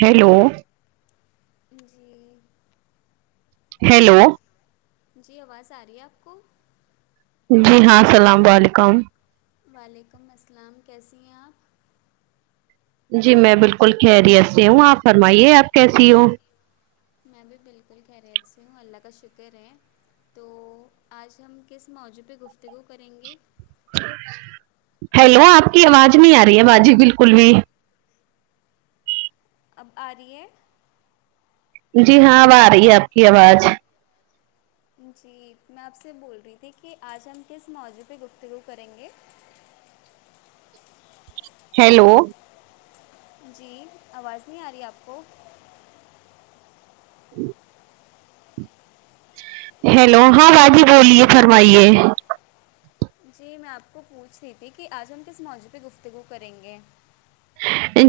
hello جی hello جی آواز آ رہی ہے آپ کو جی ہاں سلام و علیکم وعلیکم السلام کیسی ہیں آپ جی میں بالکل خیریت سے ہوں آپ فرمائیے آپ کیسی ہو میں بھی بالکل خیریت سے ہوں اللہ کا شکر ہے تو آج ہم کس موضوع پہ گفتگو کریں گے ہیلو آپ کی آواز نہیں آ رہی ہے باجی بالکل بھی اب آ رہی ہے جی ہاں اب آ رہی ہے آپ کی آواز جی میں آپ سے بول رہی تھی کہ آج ہم کس موضوع پہ گفتگو کریں گے ہیلو جی آواز نہیں آ رہی آپ کو [inaudible] ہیلو ہاں باجی بولیے فرمائیے جی میں آپ کو پوچھ رہی تھی کہ آج ہم کس موضوع پہ گفتگو کریں گے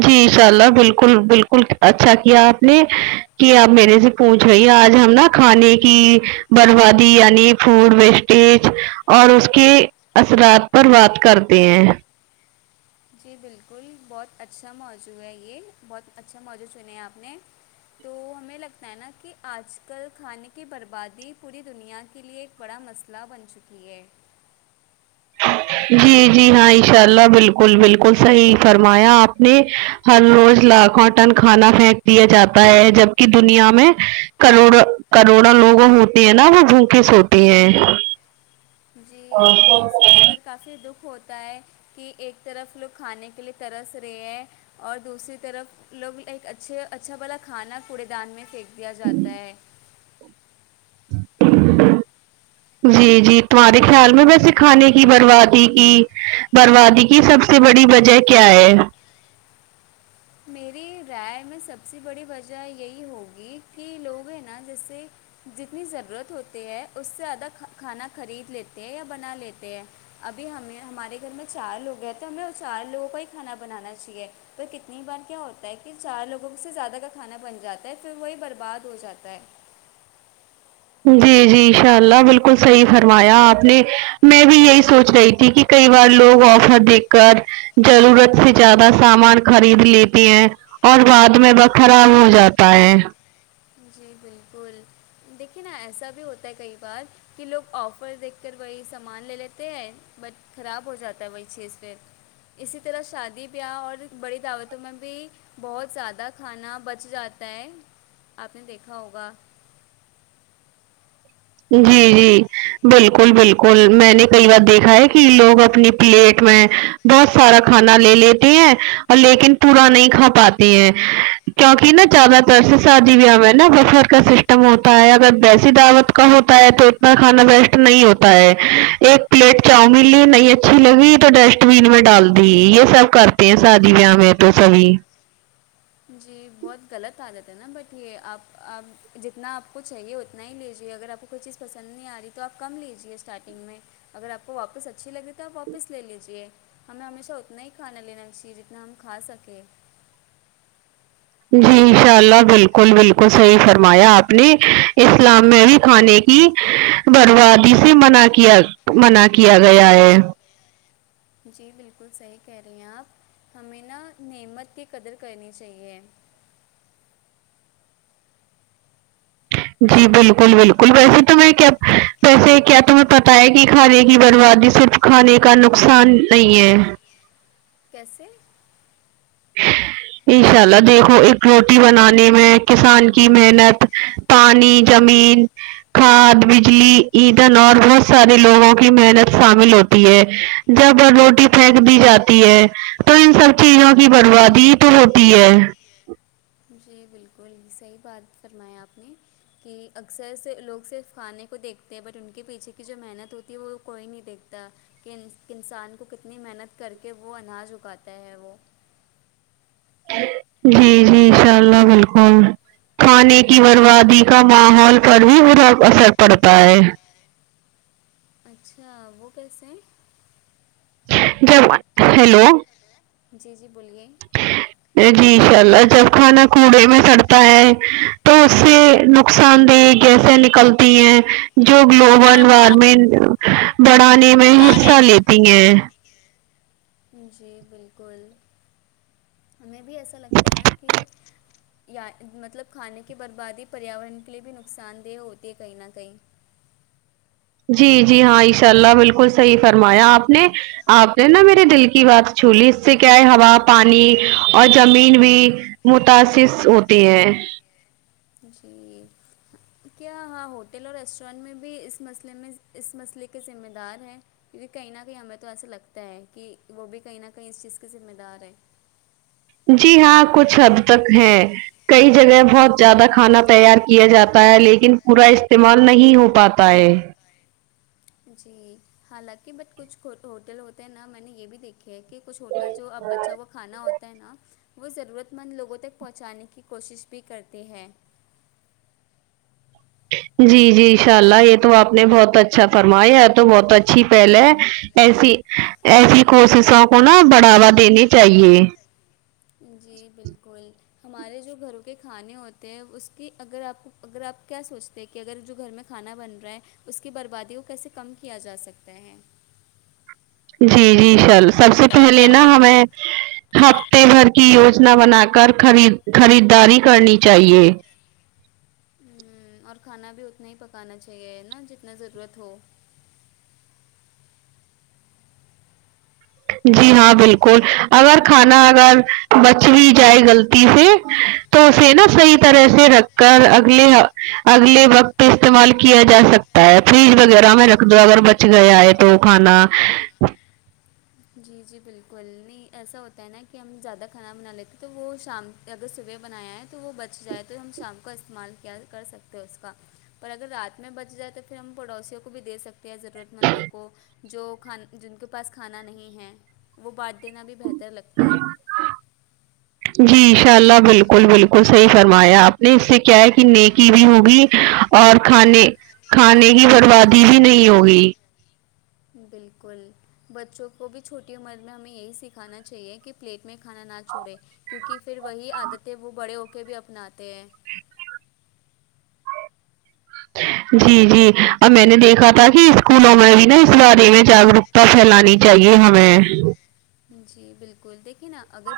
جی ان شاء اللہ بالکل بالکل اچھا کیا آپ نے کہ آپ میرے سے پوچھ رہی ہے آج ہم نا کھانے کی بربادی یعنی فوڈ ویسٹیج اور اس کے اثرات پر بات کرتے ہیں جی بالکل بہت اچھا موضوع ہے یہ بہت اچھا موضوع چنے ہیں آپ نے تو ہمیں لگتا ہے نا کہ آج کل کھانے کی بربادی پوری دنیا کے لیے بڑا مسئلہ بن چکی ہے جی جی ہاں ان شاء اللہ بالکل بالکل صحیح فرمایا آپ نے ہر روز لاکھوں ٹن کھانا پھینک دیا جاتا ہے جبکہ دنیا میں کروڑ کروڑوں لوگ ہوتے ہیں نا وہ بھوکے سوتے ہے جی یہ سوچ کر کافی دکھ ہوتا ہے کہ ایک طرف لوگ کھانے کے لیے ترس رہے ہیں اور دوسری طرف لوگ ایک اچھے اچھا والا کھانا کوڑے دان میں پھینک دیا جاتا ہے جی جی تمہارے خیال میں ویسے کھانے کی بربادی کی بربادی کی سب سے بڑی وجہ کیا ہے میری رائے میں سب سے بڑی وجہ یہی ہوگی کہ لوگ ہیں نا جیسے جتنی ضرورت ہوتی ہے اس سے زیادہ کھانا خرید لیتے ہیں یا بنا لیتے ہیں ابھی ہمیں ہمارے گھر میں چار لوگ ہیں تو ہمیں وہ چار لوگوں کا ہی کھانا بنانا چاہیے تو کت کئی بار کیا ہوتا ہے کہ چار لوگوں سے زیادہ کا کھانا بن جاتا ہے پھر وہی برباد ہو جاتا ہے جی جی انشاء اللہ بالکل صحیح فرمایا آپ نے میں بھی یہی سوچ رہی تھی کہ کئی بار لوگ آفر دیکھ کر ضرورت سے زیادہ سامان خرید لیتے ہیں اور بعد میں وہ خراب ہو جاتا ہے جی بالکل دیکھیے نا ایسا بھی ہوتا ہے کئی بار کہ لوگ آفر دیکھ کر وہی سامان لے لیتے ہیں بٹ خراب ہو جاتا ہے وہی چیز پھر اسی طرح شادی بیاہ اور بڑی دعوتوں میں بھی بہت زیادہ کھانا بچ جاتا ہے آپ نے دیکھا ہوگا جی جی بالکل بالکل میں نے کئی بار دیکھا ہے کہ لوگ اپنی پلیٹ میں بہت سارا کھانا لے لیتے ہیں اور لیکن پورا نہیں کھا پاتے ہیں کیونکہ نا زیادہ تر سے شادی ووہ میں نا بفر کا سسٹم ہوتا ہے اگر ویسی دعوت ہوتا ہے تو اتنا کھانا ویسٹ نہیں ہوتا ہے ایک پلیٹ چاؤمین لی نہیں اچھی لگی تو ڈسٹ بین میں ڈال دی یہ سب کرتے ہیں شادی ویا میں تو سبھی جی بہت غلط عادت ہے نا بٹ یہ آپ آپ جتنا آپ کو چاہیے اتنا ہی لیجیے اگر آپ کو کوئی چیز پسند نہیں آ رہی تو آپ کم لیجیے اسٹارٹنگ میں اگر آپ کو واپس اچھی لگی تو آپ واپس لے لیجیے ہمیں ہمیشہ اتنا ہی کھانا لینا چاہیے جتنا ہم کھا سکے جی انشاء اللہ بالکل بالکل صحیح فرمایا آپ نے اسلام میں بھی کھانے کی کی بربادی سے منع کیا منع کیا گیا ہے جی بالکل صحیح کہہ رہی ہیں آپ ہمیں نا نعمت کی قدر کرنی چاہیے جی بالکل بالکل ویسے تمہیں کیا ویسے کیا تمہیں پتہ ہے کی کھانے کی بربادی صرف کھانے کا نقصان نہیں ہے کیسے انشاء اللہ دیکھو ایک روٹی بنانے میں کسان کی محنت پانی زمین کھاد بجلی ایندھن اور بہت سارے لوگوں کی محنت شامل ہوتی ہے جب روٹی پھینک دی جاتی ہے تو ان سب چیزوں کی بربادی ہی تو ہوتی ہے جی بالکل صحیح بات فرمایا آپ نے کی اکثر سے لوگ صرف کھانے کو دیکھتے ہیں بٹ ان کے پیچھے کی جو محنت ہوتی ہے وہ کوئی نہیں دیکھتا کنس کسان کو کتنی محنت کر کے وہ اناج اگاتا ہے وہ جی جی ان شاء اللہ بالکل کھانے کی ہوں، بربادی کا ماحول پر بھی برا اثر پڑتا ہے اچھا وہ کیسے ہیں جب ہیلو جی جی بولیے جی ان شاء اللہ جب کھانا کوڑے میں سڑتا ہے تو اس سے نق صان دے گیسے نکلتی ہیں جو گلوبل وارمنگ بڑھانے میں حصہ لیتی ہیں جی بالکل ہمیں بھی ایسا لگتا ہے نا کی یا مطلب کھانے کی بربادی پریاورن کے لیے بھی نقصان دہ ہوتی ہے کہیں نہ کہیں جی جی ہاں انشاء اللہ بالکل صحیح فرمایا آپ نے آپ نے نا میرے دل کی بات چھو لی اس سے کیا ہے ہوا پانی اور زمین بھی متاثر ہوتے ہیں جی کیا ہاں ہوٹل اور ریسٹورینٹ میں بھی اس مسئلے میں اس مسئلے کے ذمہ دار ہیں کیونکی کہیں نہ کہیں ہمیں تو ایسا لگتا ہے کی وہ بھی کہیں نہ کہیں اس چیز کی ذمہ دار ہے جی ہاں کچھ حد تک ہے کئی جگہ بہت زیادہ کھانا تیار کیا جاتا ہے لیکن پورا استعمال نہیں ہو پاتا ہے جی حالانکہ بٹ کچھ ہوٹل ہوتے ہیں نا میں نے یے بھی دیکھا کہ کچھ ہوٹل جو اب بچا ہوا کھانا ہوتا ہے نا وہ ضرورت مند لوگوں تک پہنچانے کی کوشش بھی کرتے ہیں جی جی ان شاء اللہ یے تو آپ نے بہت اچھا فرمایا یے تو بہت اچھی پہلے ایسی ایسی کوششوں کو نا بڑھاوا دینی چاہیے جی بالکل ہمارے جو گھروں کے کھانے ہوتے ہیں اس کی اگر آپ کو اگر آپ کیا سوچتے تے کہ اگر جو گھر میں کھانا بن رہا ہے اس کی بربادی کو کیسے کم کیا جا سکتا ہے جی جی سر سب سے پہلے نا ہمیں ہفتے بھر کی یوجنا بنا کر خرید خریداری کرنی چاہیے ہ اور کھانا بھی اتنا ہی پکانا چاہیے نا جتنا ضرورت ہو جی ہیلو ہاں ہوں بالکل اگر کھانا اگر بچ بھی اغلےگجائے غلطی سے تو اسے نا صحیح طرح سے رکھ کل اگلے وقت استعمال کیا جا سکتا ہے فریج وغیرہ میں رکھ دو اگر ب گیا ہے تو کھانا جی جی بالکل نہیں ایسا ہوتا ہے نا کہ ہم زیادہ کھانا بنا لیتے تو وہ شام اگر صبح بنایا ہے تو وہ بچ جائے تو ہم شام کا استعمال کیا کر سکتے ہیں اس کا پر اگر رات میں بچ جائے تو پھر ہم پڑوسیوں کو بھی دے سکتے ہیں ضرورت مند لوگوں کو جو کھانا جن کے پاس کھانا نہیں ہے وہ بانٹ دینا بھی بہتر لگتا ہے جی انشاء اللہ بالکل بالکل صحیح فرمایا آپ نے اس سے کیا ہے کہ نیکی بھی ہوگی اور کھانے کھانے کی بربادی بھی نہیں ہوگی بالکل بچوں کو بھی چھوٹی عمر میں ہمیں یہی سکھانا چاہیے کہ پلیٹ میں کھانا نہ چھوڑے کیونکہ پھر وہی عادتیں وہ بڑے ہو کے بھی اپناتے ہیں جی جی ا میں نے دیکھا تھا کہ اسکول اور میں بھی نا اس بارے میں جاگروک تو پھیلانی چاہیے ہمیں جی بالکل دیکھیے نا اگر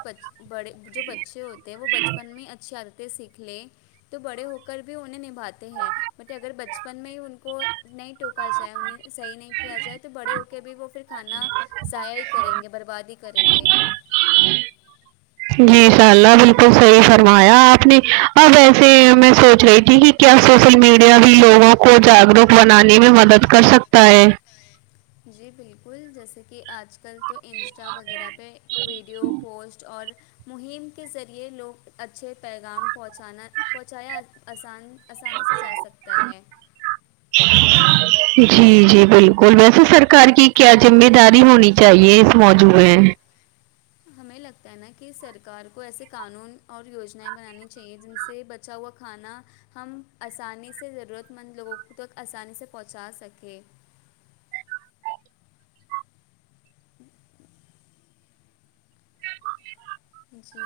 بڑے جو بچے ہوتے وہ بچپن میں اچھے عادتیں سیکھ لے تو بڑے ہو کر بھی انہیں نبھاتے ہیں بٹ اگر بچپن میں ہی ان کو نہیں ٹوکا جائے انہیں صحیح نہیں کیا جائے تو بڑے ہو کے بھی وہ پھر کھانا ضائع ہی کریں گے برباد ہی کریں گے جی شاء اللہ بالکل صحیح فرمایا آپ نے اب ایسے میں سوچ رہی تھی کہ کیا سوشل میڈیا بھی لوگوں کو جاگروک بنانے میں مدد کر سکتا ہے جی بالکل جیسے کہ آج کل تو انسٹا وغیرہ پہ ویڈیو پوسٹ اور مہم کے ذریعے لوگ اچھے پیغام پہنچانا پہنچایا آسان آسانی سے جا سکتا ہے جی جی بالکل ویسے سرکار کی کیا ذمہ داری ہونی چاہیے اس موضوع میں ہمیں لگتا ہے نا کہ سرکار کو ایسے قانون اور یوجنائیں بنانی چاہیے جن سے ب بچا ہوا کھانا ہم آسانی سے ضرورت مند لوگوں تک آسانی سے پہنچا سکیں [inaudible] جی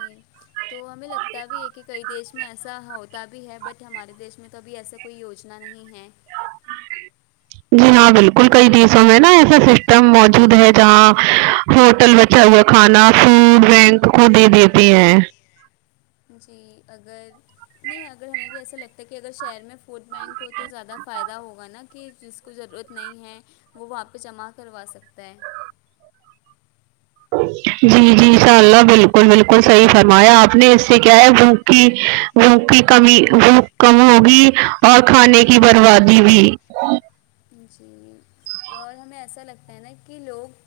تو ہمیں لگتا بھی ہے کہ کئی دیش میں ایسا ہوتا بھی ہے بٹ ہمارے دیش میں کبھی ایسا کوئی یوجنا نہیں ہے جی ہاں بالکل کئی دیسوں میں نا ایسا سسٹم موجود ہے جہاں ہوٹل بچا ہوا کھانا فوڈ وین کو دے دیتی ہیں جی اگر نہیں اگر ہمیں بھی ایسا لگتا ہے کہ اگر شہر میں فوڈ بینک ہو تو زیادہ فائدہ ہوگا نا کہ ج کو ضرورت نہیں ہے وہاں پہ جمع کروا سکتا ہے جی جی ان شاء اللہ بالکل بالکل صحیح فرمایا آپ نے اس سے کیا ہے بک بھوک کی کمی بھوک کم ہوگی اور کھانے کی بربادی بھی جی اور ہمیں ایسا لگتا ہے نا کہ لوگ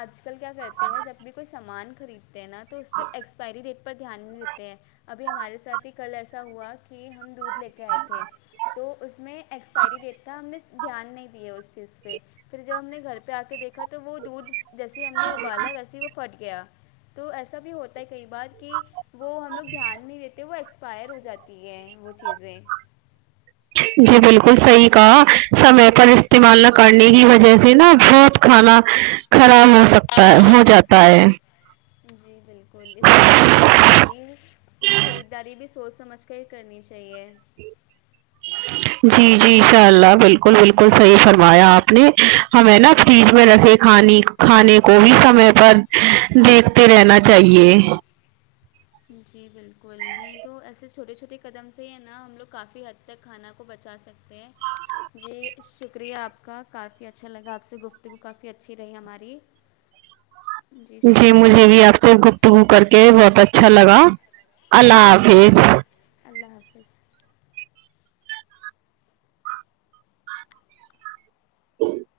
آج کل کیا کرتے ہیں جب بھی کوئی سامان خریدتے ہیں نا تو اس پہ ایکسپائری ڈیٹ دھیان نہیں دیتے ہیں ابھی ہمارے ساتھ ہی کل ایسا ہوا کہ ہم دودھ لے کے آئے تھے تو اس میں ایکسپائری ڈیٹ تھا ہم نے دھیان نہیں دیا اس چیز پہ پھر جب ہم نے گھر پہ آ کے دیکھا تو وہ دودھ جیسے ہم نے ابالا ویسے ہی وہ پھٹ گیا تو ایسا بھی ہوتا کئی بار کہ وہ ہم لوگ دھیان نہیں دیتے وہ ایکسپائر ہو جاتی ہے وہ چیزیں جی بالکل صحیح کہا سمے پر استعمال نہ کرنے کی وجہ سے نا بہت کھانا خراب ہو سکتا ہے ہو جاتا ہے جی بالکل اس لیے نا سمجھداری خریداری بھی سوچ سمجھ ک کرنی چاہیے جی جی انشاء اللہ بالکل بالکل صحیح فرمایا آپ نے ہمیں نا جی فریج میں رکھے کھانی کھانے کو بھی سمے پر دیکھتے رہنا چاہیے جی بالکل نہیں تو ایسے چھوٹے چھوٹے قدم سے ہی ہے نا ہم لوگ کافی حد تک کھانا کو بچا سکتے پ جی شکریہ آپ کا کافی اچھا لگا آپ سے گفتگو کافی اچھی رہی ہماری [inaudible] جی شکریہ مجھے بھی کا آپ سے گفتگو کر کے بہت اچھا لگا اللہ حافظ اللہ حافظ [inaudible] ج [inaudible]